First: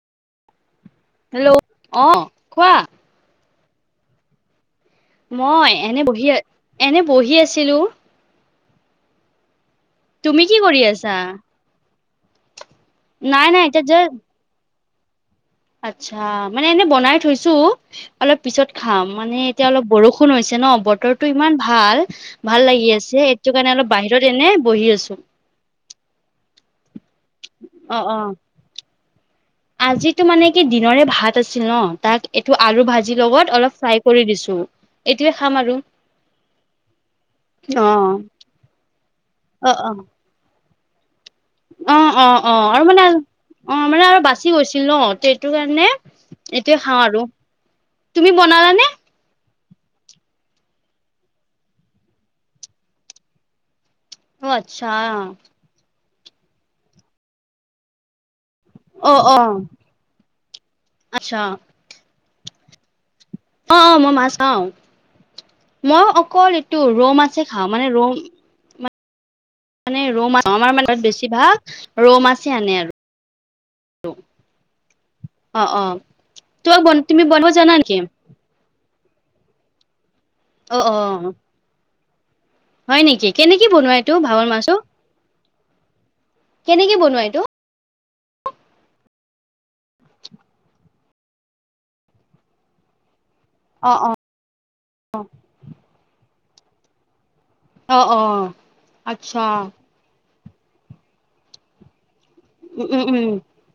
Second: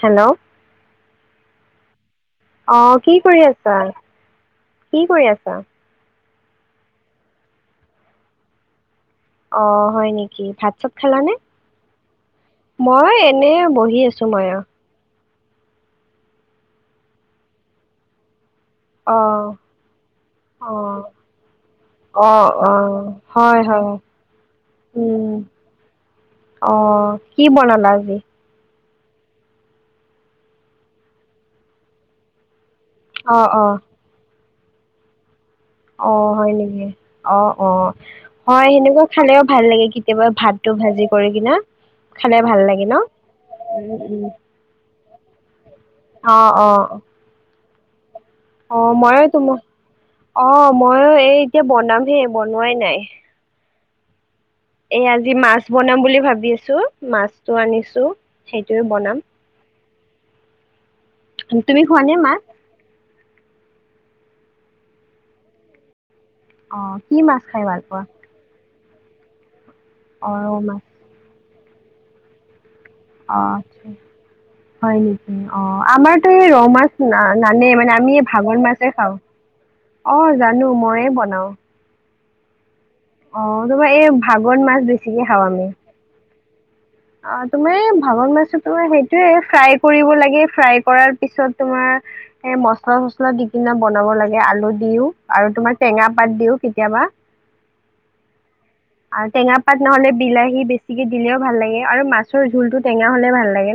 Hello hello অ। কোৱা অ কি কৰি আছা? কি কৰি আছা মই এনেই বহি, এনেই বহি আছিলোঁ। অ হয় নেকি কি ভাত কৰি চাট আছা খালানে? মই নাই এনেই নাই এতিয়া বহি যে আছো মই অ। আচ্ছা মানে এনেই বনাই থৈছো অলপ। পিছত খাম, অ মানে এতিয়া অলপ বৰষুণ হৈছে অ ন বতৰটো ইমান ভাল, অ ভাল অ লাগি আছে। সেইটো হয় কাৰণে হয় অলপ বাহিৰত এনে বহি আছো। উম অ কি বনালা অ আজি? অ আজিতো মানে কি দিনৰে ভাত আছিল ন তাক এইটো আলু ভাজি অ লগত অ অলপ ফ্ৰাই কৰি দিছোঁ, এতিয়া অ হয় নেকি? অ অ হয় সেনেকুৱা খালেও ভাল অ লাগে অ কেতিয়াবা ভাত। অ অ অ আৰু লাগে ন মানে অ উম মানে আৰু উম বাচি গৈছিল ন। সেইটো কাৰণে অ অ এতিয় খাওঁ আৰু। তুমি অ বনালানে মই তোমাৰ অ মইয়ো এই এতিয়া বনাম হে, বনোৱাই নাই। অ আচ্ছা এ আজি মাছ বনাম বুলি ভাবি আছো, মাছটো আনিছো সেইটোয়ে অ বনাম। অ আচ্ছা তুমি খোৱা নে মাছ,? অ অ মই মাছ খাও, মই ক অ এইটো ৰৌ কি মাছ মাছে খাই খাওঁ ভাল মানে পোৱা ৰৌ মানে ৰৌ মাছ আমাৰ মানত বেছি ভাগ ৰৌ মাছেই আনে আৰু। অহ হয় নেকি? অ আমাৰতো এই ৰৌ তোমাক বন মাছ তুমি বনাব নানে জানা মানে নেকি আমি ভাঙন মাছ খাওঁ, অ জানো অ অ মইয়ে বনাওঁ। হয় নেকি অ কেনেকে তাৰপৰা বনোৱা এই এইটো ভাৱৰ ভাগন মাছটো মাছ বেছিকে খাওঁ আমি। কেনেকে বনোৱা অ এইটো তুমি ভাঙন মাছ তো সেই এইে ফ্ৰাই কৰিব লাগে ফ্ৰাই কৰাৰ পিছত তোমাৰ এ মচলা চচলা দি কিনা অ বনাব অ লাগে আলু দিও, আৰু তোমাৰ টেঙা পাত দিও কেতিয়াবা অ অ আৰু আচ্ছা টেঙা পাত নহলে বিলাহী বেছিকে দিলেও ভাল লাগে আৰু মাছ, ৰ জোলটো উম উম টেঙা উম হলে ভাল লাগে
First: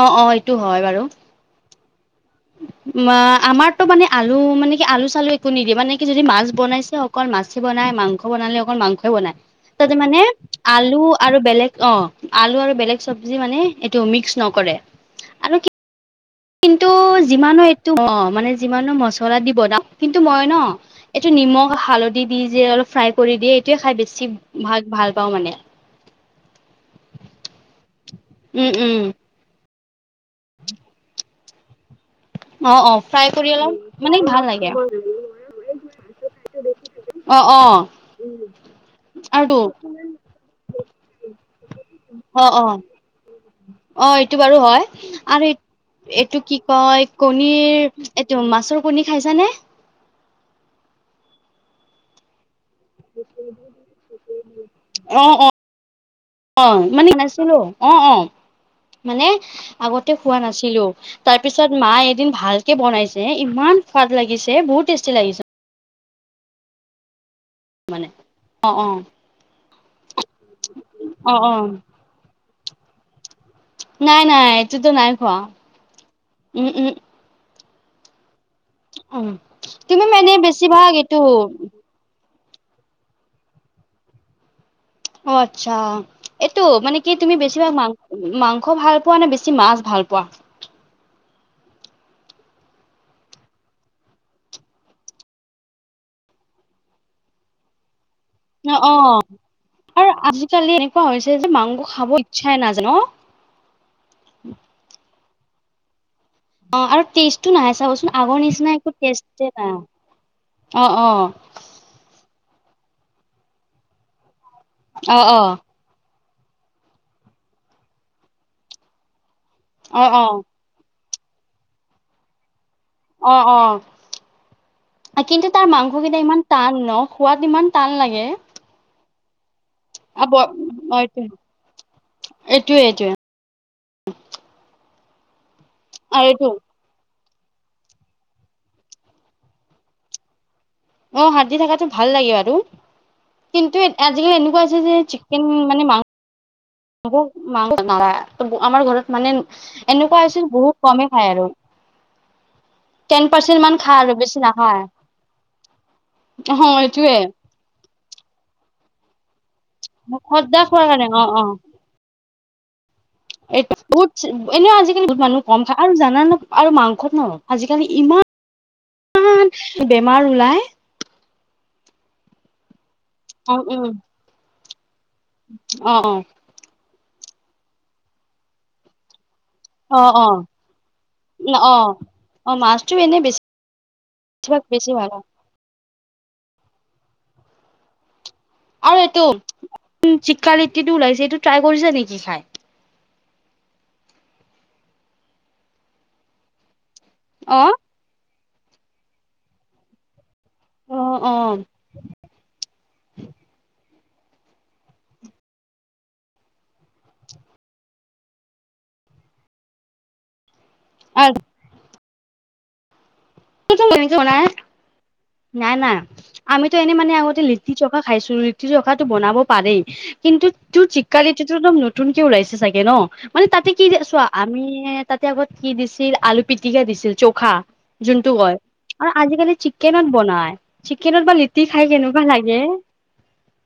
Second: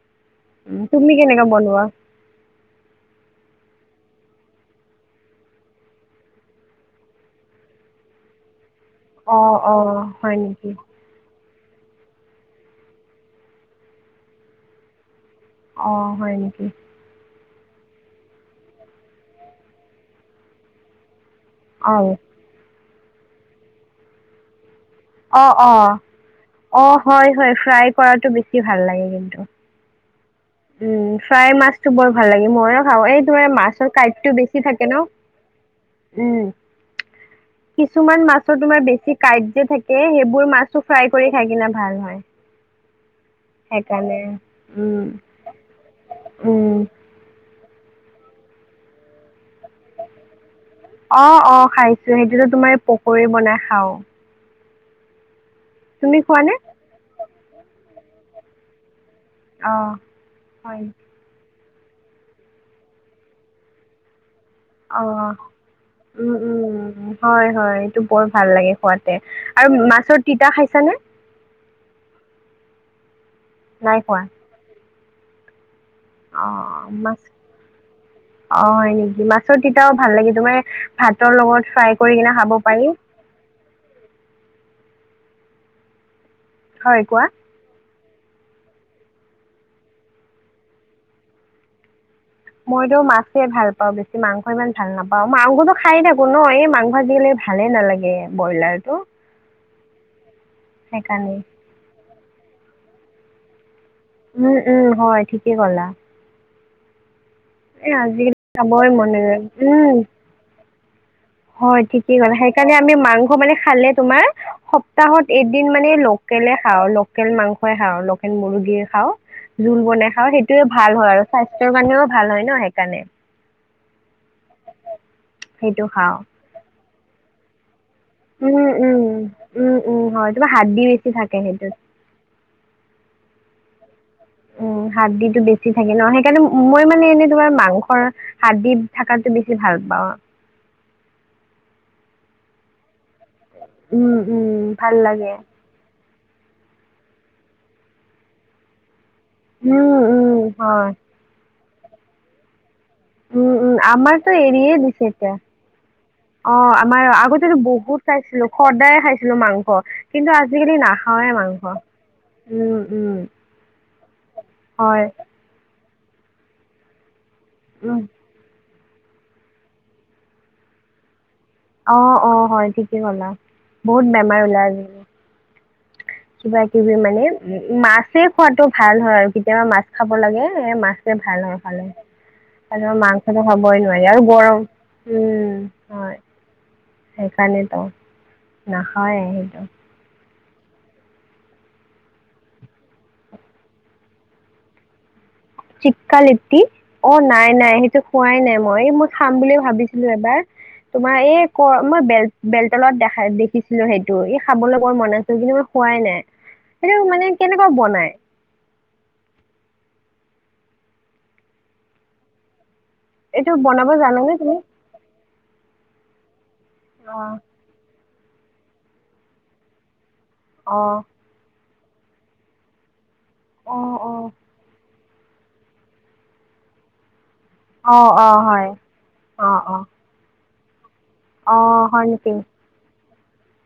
অ অ এইটো হয় তুমি কেনেকাে বনোৱা? [inaudible] অ আমাৰতটো মানে আলু মানে কি আলু চালু একো নিদিয়ে মানে কি যদি মাছ বনাইছে অকল মাছে বনাই। মাংস বনালে অকল মাংসই বনাই, অ', তাতে অ', মানে হয় নেকি? আলু আৰু বেলেগ, অ আলু আৰু বেলেগ চব্জি মানে এইটো মিক্স নকৰে। আৰু অ হয় নেকি? কিন্তু যিমানো এইটো অ মানে যিমানো মচলা দি বনাও কিন্তু মই ন, এইটো নিমখ অ', হালধি দি যে অলপ ফ্ৰাই কৰি দিয়ে এইটোৱে খাই বেছি ভাল পাওঁ অ মানে অ অ হয় হয় ফ্ৰাই কৰাটো বেছি উম ভাল উম লাগে কিন্তু। উম, ফ্ৰাই মাছটো বৰ ভাল লাগে, মই অ অ খাওঁ এই ফ্ৰাই ধোৰা কৰি অলপ মাছৰ মানে কাইটো ভাল বেছি লাগে থাকে ন। উম। অ অ কিছুমান মাছৰ তোমাৰ বেছি কাইট আৰুতো যে থাকে সেইবোৰ মাছো ফ্ৰাই কৰি থাকিল অ অ অ সেইকাৰণে এইটো বাৰু হয়। উম, আৰু এইটো কি উম। কয় কণীৰ এইটো মাছৰ কণী খাইছা নে? অ অ খাইছোঁ সেইটোতো তোমাৰ পকৰি বনাই খাওঁ। অ অ, তুমি খোৱানে অ মানে নাছিলো অ অ। মানে অ আগতে খোৱা হয় নাছিলো তাৰ পিছত মাই এদিন ভালকে বনাইছে ইমান সোৱাদ লাগিছে বহুত অ টেষ্টি লাগিছে। উম উম উম উম। হয় হয় এইটো মানে বৰ ভাল অ লাগে অ খোৱাতে আৰু মাছৰ তিতা খাইছানে? অহ। নাই নাই এইটোতো নাই খোৱা। অ উম উম মাছ অ হয় নেকি? উম মাছৰ তিতাও তুমি ভাল মানে লাগে তোমাৰ বেছিভাগ এইটো ভাতৰ লগত ফ্ৰাই কৰি কিনে খাব পাৰি। অ আচ্ছা এইটো মানে হয় কি কোৱা তুমি বেছিভাগ মাংস মাংস ভাল পোৱা নে বেছি মাছ ভাল পোৱা? মইটো মাছে ভাল পাওঁ বেছি মাংস ইমান ভাল নাপাওঁ মাংসটো খায়ে থাকো ন এই মাংস আজিকালি ভালে নালাগে। অ অ ব্ৰইলাৰটো আৰু আজিকালি এনেকুৱা হৈছে সেইকাৰণে যে মাংস খাব ইচ্ছাই নাযায় ন। উম উম হয় ঠিকে ক'লা। অ আৰু টেষ্টটো নাহে এ চাবচোন আজিকালি আগৰ নিচিনা খাবই একো মন নাযায় টেষ্টে নাই। উম অ অ। হয় ঠিকে ক'লা সেইকাৰণে আমি মাংস মানে খালে তোমাৰ অ' সপ্তাহত অ' এদিন মানে লওঁ। লোকেলে খাওঁ লোকেল মাংসই খাওঁ লোকেল মুৰ্গী খাওঁ। জোল বনাই খাওঁ অ' সেইটোয়ে ভাল হয় আৰু, স্বাস্থ্যৰ কাৰাণেও ভাল হয় ন? সেইকাৰণে অ অ কিন্তু তাৰ সেইটো খাওঁ মাংসকেইটা ইমান টান ন সোৱাদ ইমান টান লাগে। উম উম। উম উম আ হয় ব, তোমাৰ হাড্ডি অ বেছি এইটোৱে থাকে সেইটোত এইটোৱে এইটোৱে। উম হাৰ্দিটো বেছি থাকে ন আৰু এইটো সেইকাৰণে মই মানে এনে তোমাৰ মাংসৰ হাৰ্দি থাকাটো বেছি ভাল পাওঁ। অ হাৰ্দি থাকাটো ভাল লাগে আৰু। কিন্তু উম আজিকালি উম এনেকুৱা আছে ভাল যে লাগে চিকেন মানে মাংস মাংস না, আমাৰ ঘৰত মানে উম এনেকুৱা উম আছিল বহুত হয় কমে খায় আৰু। টেন উম পাৰ্চেন্ট মান উম খায় আৰু আমাৰতো বেছি এৰিয়ে নাখায়। দিছে এতিয়া। অ আমাৰ আগতেটো বহুত খাইছিলো সদায় খাইছিলো মাংস। স কিন্তু খদ্দা আজিকালি খোৱাৰ কাৰণে অ নাখাৱে অ মাংস। উম, উম, এইটো বহুত, এনেও হয়। আজিকালি বহুত মানুহ কম খাই। আৰু জানা ন আৰু মাংসত ন আজিকালি উম, ইমান। মান বেমাৰ ওলাই। অ অ হয় ঠিকে ক'লা উম বহুত বেমাৰ ওলাই আজিকালি। অ অ। কিবা কিবি মানে উম মাছে খোৱাটো ভাল হয়। কেতিয়াবা মাছ অ খাব অ লাগে সে মাছে ভাল আৰু অ অ খালে অ আৰু মাছটো এনে বেছি মাংসটো খাবই নোৱাৰি আৰু গৰম বেছিভাগ বেছি ভাল হয় উম। সেইকাৰণেটো নাখাৱেই সেইটো। কালিটিটো ওলাইছে সেইটো ট্ৰাই কৰিছাঁ নিকি খাই? টিক্কা লিটি অ নাই অ নাই সেইটো খোৱাই নাই মই এই মই খাম বুলি ভাবিছিলো এবাৰ অ তোমাৰ অ এই ক মই বেল বেলতলত দেখাই দেখিছিলো সেই। টো এ খাবলে বৰ মন আছিল। কিন্তু মই খোৱাই নাই সেইটো মানে কেনেকুৱা বনাই। [inaudible] আৰু এইটো না - বনাব জানানে তুমি [unintelligible] নাই নাই আমিতো এনে মানে অ আগতে লিটি চৌখা খাইছো লিটি চৌখাটো বনাব পাৰেই। কিন্তু অ তোৰ চিক্কা লিতিটো একদম নতুনকে ওলাইছে চাগে ন মানে তাতে অ কি অ চোৱা আমি তাতে আগত কি দিছিল আলু পিটিকা দিছিল চৌখা। অ অ যোনটো কয় হয় আৰু আজিকালি চিকেনত বনাই চিকেনত বা লিটি অহ খাই হয় কেনেকুৱা নেকি লাগে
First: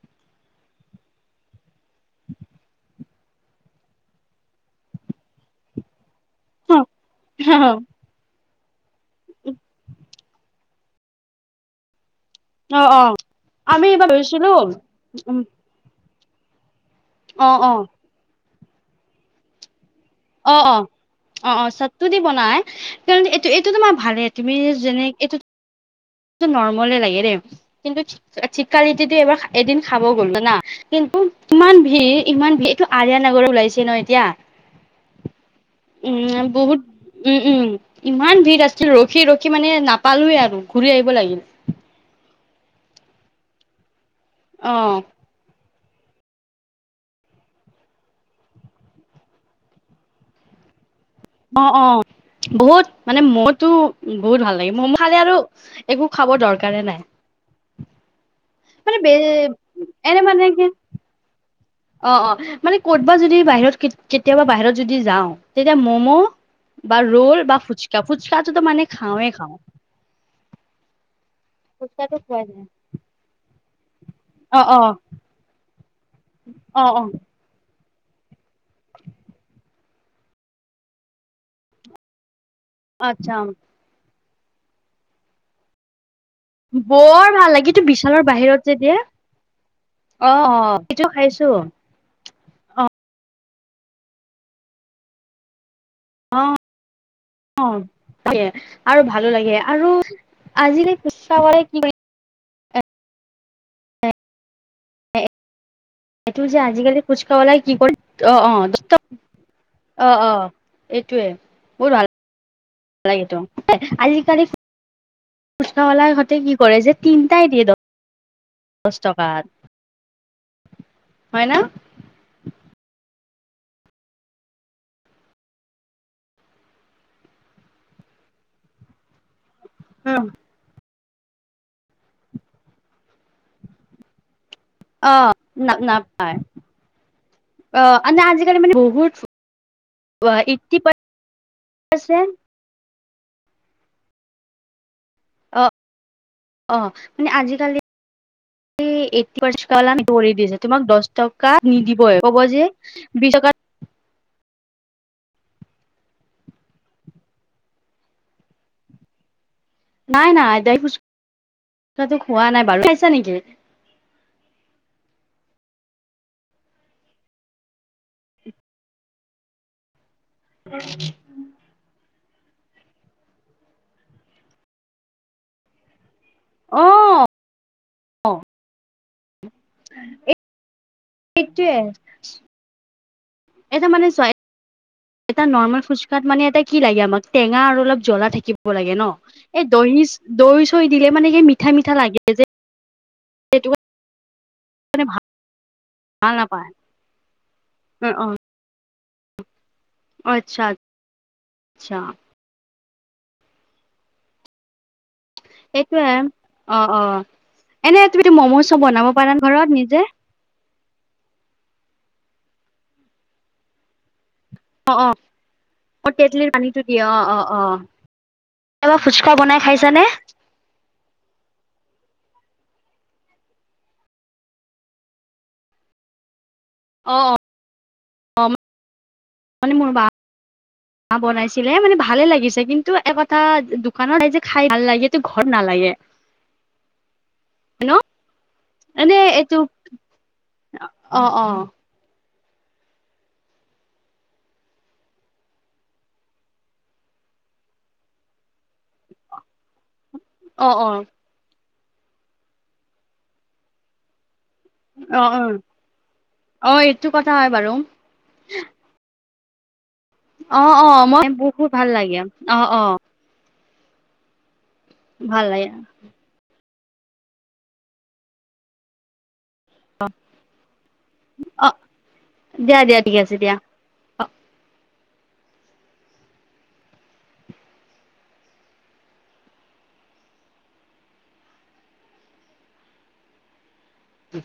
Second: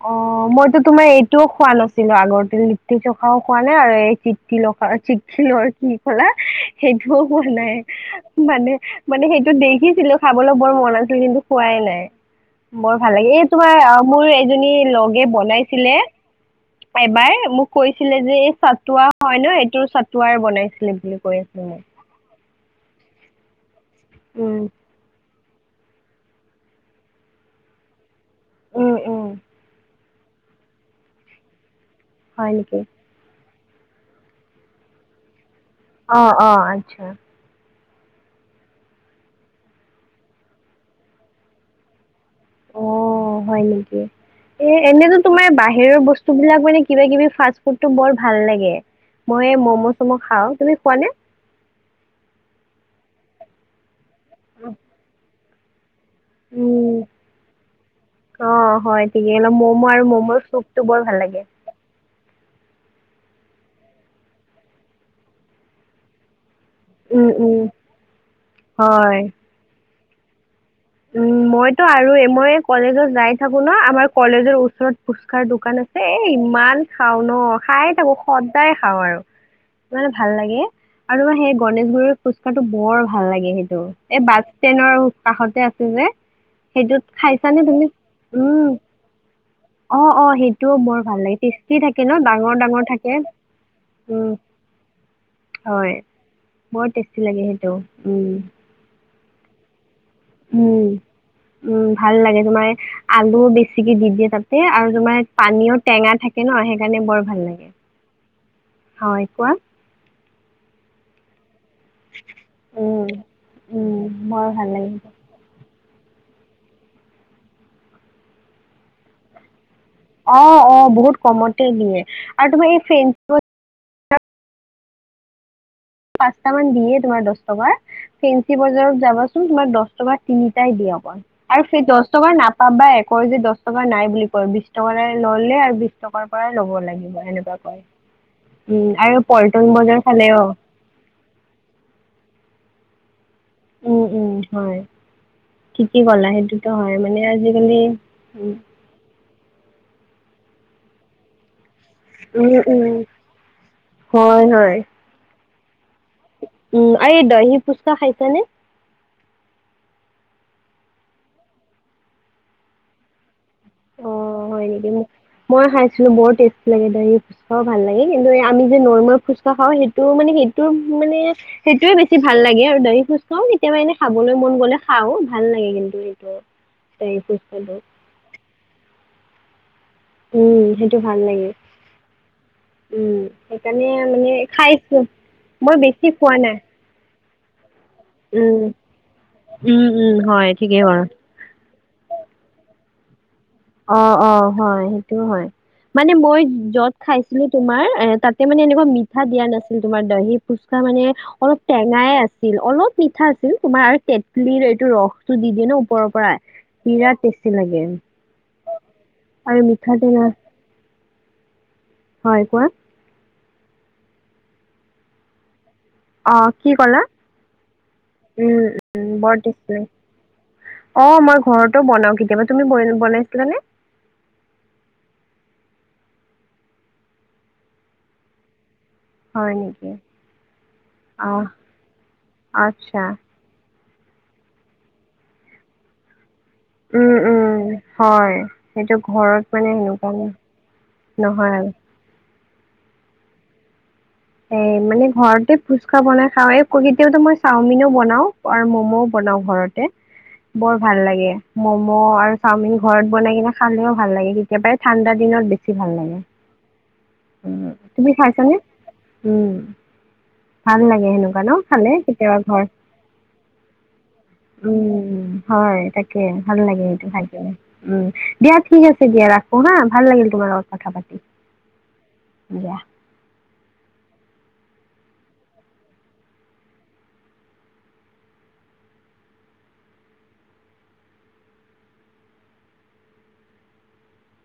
অহ মইতো তুমি টো খোৱা নাছিলো আগতে লিট্টি খাও খোৱা নাই [unintelligible] কলা সেইটোও হোৱা নাই মানে মানে সেইটো দেখিছিলো খাবলৈ বৰ মন আছিল কিন্তু খোৱাই নাই অ বৰ অ ভাল লাগে এই আমি তোমাৰ এইবাৰ মোৰ লৈছিলো এজনী লগে উ বনাইছিলে। এবাৰ অ মোক অ কৈছিলে যে এই চাটুৱা হয় ন এই অ অ অ অ চাটটো দি বনাই। কাৰণ এইটো এইটো তোমাৰ ভালেই তুমি উম যেনে এইটো নৰ্মলে লাগে দেই কিন্তু উম টিক্কাৰিটিটো উম এবাৰ এদিন খাব গ'লো না কিন্তু ইমান ভিৰ হয় ইমান ভিৰ নেকি এইটো আৰিয় নগৰ ওলাইছে। ন এতিয়া অ উম অ বহুত আচ্ছা উম উম। ইমান ভিৰ আছিল ৰখি ৰখি মানে নাপালোৱেই আৰু ঘূৰি আহিব লাগিল। অ হয় নেকি। অ এ এনেতো তোমাৰ বাহিৰ বাহিৰৰ বস্তুবিলাক মানে কিবা কিবি ফাষ্ট ফুডটো বৰ ভাল লাগে। মই ম'ম' চম' খাওঁ তুমি খোৱা নে? অ অ বহুত মানে মোৰতো বহুত ভাল লাগে মোৰ খালে আৰু একো খাব দৰকাৰে উম, নাই। অ মানে হয় বে ঠিকেই অলপ ম'ম' আৰু এনে মানে মম' কি চুপতটো বৰ ভাল লাগে। অ অ মানে ক'তবা যদি বাহিৰত কেতিয়াবা বাহিৰত যদি যাওঁ তেতিয়া ম'ম' বা উম, ৰোল উম, বা ফুচকা ফুচকাটো মানে হয়। খাওঁৱে খাওঁ। উম মইতো আৰু ফুচকাটো খোৱা মই যায়। কলেজত যাই থাকো। ন আমাৰ কলেজৰ অ', অ', ওচৰত ফুচকাৰ দোকান আছে এ ইমান অ', অ', খাও ন খাই। সদায় খাওঁ আৰু ইমানে ভাল লাগে আৰু ম সেই গনেশ গুৰিৰ কথাতো বৰ ভাল আচ্ছা লাগে সেইটো এই বাছ ষ্টেনৰ কাষতে আছে যে সেইটোত বৰ ভাল খাইছানে লাগে এইটো তুমি বিশালৰ বাহিৰত উম যে দিয়ে। অহ অহ অ', সেইটোও অ', বৰ সেইটো ভাল লাগে খাইছো টিষ্টি থাকে ন ডাঙৰ ডাঙৰ থাকে উম হয় অ', বৰ টেষ্টি লাগে অ সেইটো উম আৰু ভালো লাগে আৰু উম আজিকালি ফুচকাৱালাই কি উম ভাল লাগে তোমাৰ আলুও বেছিকে দি দিয়ে তাতে আৰু তোমাৰ পানীয়ত এইটো যে আজিকালি ফুচকা ৱালাই কি কৰি অহ অহ হয় কোৱা অহ অহ এইটোৱে বহুত উম। ভাল লাগেটো উম, বৰ আজিকালি ভাল লাগে ফুচকা হতে কি কৰে যে তিনিই দিয়ে দহ দচ টকাত অহ অহ বহুত হয় না কমতে দিয়ে আৰু তোমাৰ এই ফেন পাঁচটা মান দিয়ে তোমাৰ দহ টকা ফেঞ্চি বজাৰত যাবা চোন উম তোমাক দহ টকা তিনিটাই দিয়ক আৰু সেই দহ টকাৰ নাপাবাই কয় যে দহ টকা নাই বুলি কয় বিশ সেইকাৰণে অ', অলে আৰ না বিচ টকা নাপায় পৰাই ল'ব লাগিব তেনেকুৱা কয় অ', আজিকালি মানে উম আৰু প বজাৰ ফালে অহ আছে উম উম হয় অ কি কি কলে সেইতো হয় মানে আজিকালি ফাৰ্ষ্ট তলামি কৰি দিছে তোমাক দহ টকা নিদিবই ক'ব উম উম যে উম বিশ টকাত [unintelligible] উম আৰু দৈহি ফুচকা খাইছা নে নাই নাই দৈহি ফুচকাতো ফুচকাতো খোৱা বাৰু খাইছা নেকি অহ হয় নেকি মোক মই খাইছিলো বৰ টেষ্টি লাগে দৈহি ফুচকাও ভাল লাগে কিন্তু আমি যে নৰ্মেল ফুচকা খাওঁ সেই টো মানে সেইটোৰ মানে সেইটোয়ে বেছি। বেছি ভাল লাগে আৰু দহি ফোচকাও কেতিয়াবা এনে খাবলৈ মন গ'লে খাও ভাল লাগে কিন্তু। তো অ দহি ফুচকাটো। উম সেইটো ভাল লাগে সেইটোয়ে উম সেইকাৰণে এটা চোৱা মানে খাইছো এটা মই নৰ্মেল বেছি ফুচকাত খোৱা মানে নাই এটা কি লাগে আমাক টেঙা আৰু অলপ জ্বলা উম, থাকিব লাগে ন এই উম, দহি উম, হয় দৈ ঠিকেই চৈ বাৰু। দিলে মানে সেই মিঠা মিঠা লাগে যে সেইটো অহ অহ হয় কাৰণে সেইটো ভাল হয় মানে মই নাপায় যত খাইছিলো তোমাৰ এ অ অ তাতে মানে এনেকোৱা মিঠা দিয়া নাছিল তোমাৰ দৈহি আচ্ছা ফুচকা মানে অলপ আচ্ছা টেঙাই আছিল অলপ মিঠা আছিল তোমাৰ তেঁতলিৰ এইটো ৰস বস্তু দি দিয়ে ন ওপৰৰ এইটোয়ে পৰা অ অ বিৰাট টেষ্টি লাগে এনে তুমিতো ম'ম' চব বনাব পাৰ ন আৰু ঘৰত মিঠা নিজে টেঙা হয় কোৱা অহ অহ অ তেতলিৰ কি পানীটো দিয়ে ক'লা অহ অহ উম, কেতিয়াবা ফুচকা বনাই খাইছানে অহ মই ঘৰতো বনাও কেতিয়াবা তুমি বনাইছিলানে অহ অহ হয় মানে নেকি মোৰ বাঁ অ', বনাইছিলে মানে ভালে লাগিছে কিন্তু আচ্ছা এটা কথা দো কাৰন এই যে খাই ভাল লাগে কিন্তু ঘৰত নালাগে উম উম হয় সেইটো এনে ঘৰত এইটো মানে সেনেকোৱা অ নাই। অ নহয় আৰু। এ মানে ঘৰতে ফুচকা বনাই খাও কেতিয়াতো মই চাওমিনও বনাও আৰু ম'ম'ও বনা। ন ঘৰত। তে অ বৰ অ ভাল লাগে মম' আৰু চাওমিন ঘৰত বনাই কিনে খালেও ভাল লাগে কি। একেবাৰে ঠাণ্ডা অ অ দিনত বেছি ভাল লাগে অ এইটো কথা হয় বাৰু উ তুমি খাইছানে। উম অ ভাল অ লাগে মই সেনেকোৱা ন বহুত ভাল খালে লাগে কেতিয়াবা অ ঘৰত। অ উম ভাল লাগে হয় তাকে ভাল লাগে সেইটো খাই কিনে উম দিয়া ঠিক আছে দিয়া ৰাখ। খো হা ভাল লাগিল তোমাৰ লগত কথা পাতি অ দিয়া। ঠিক আছে দিয়া। উম।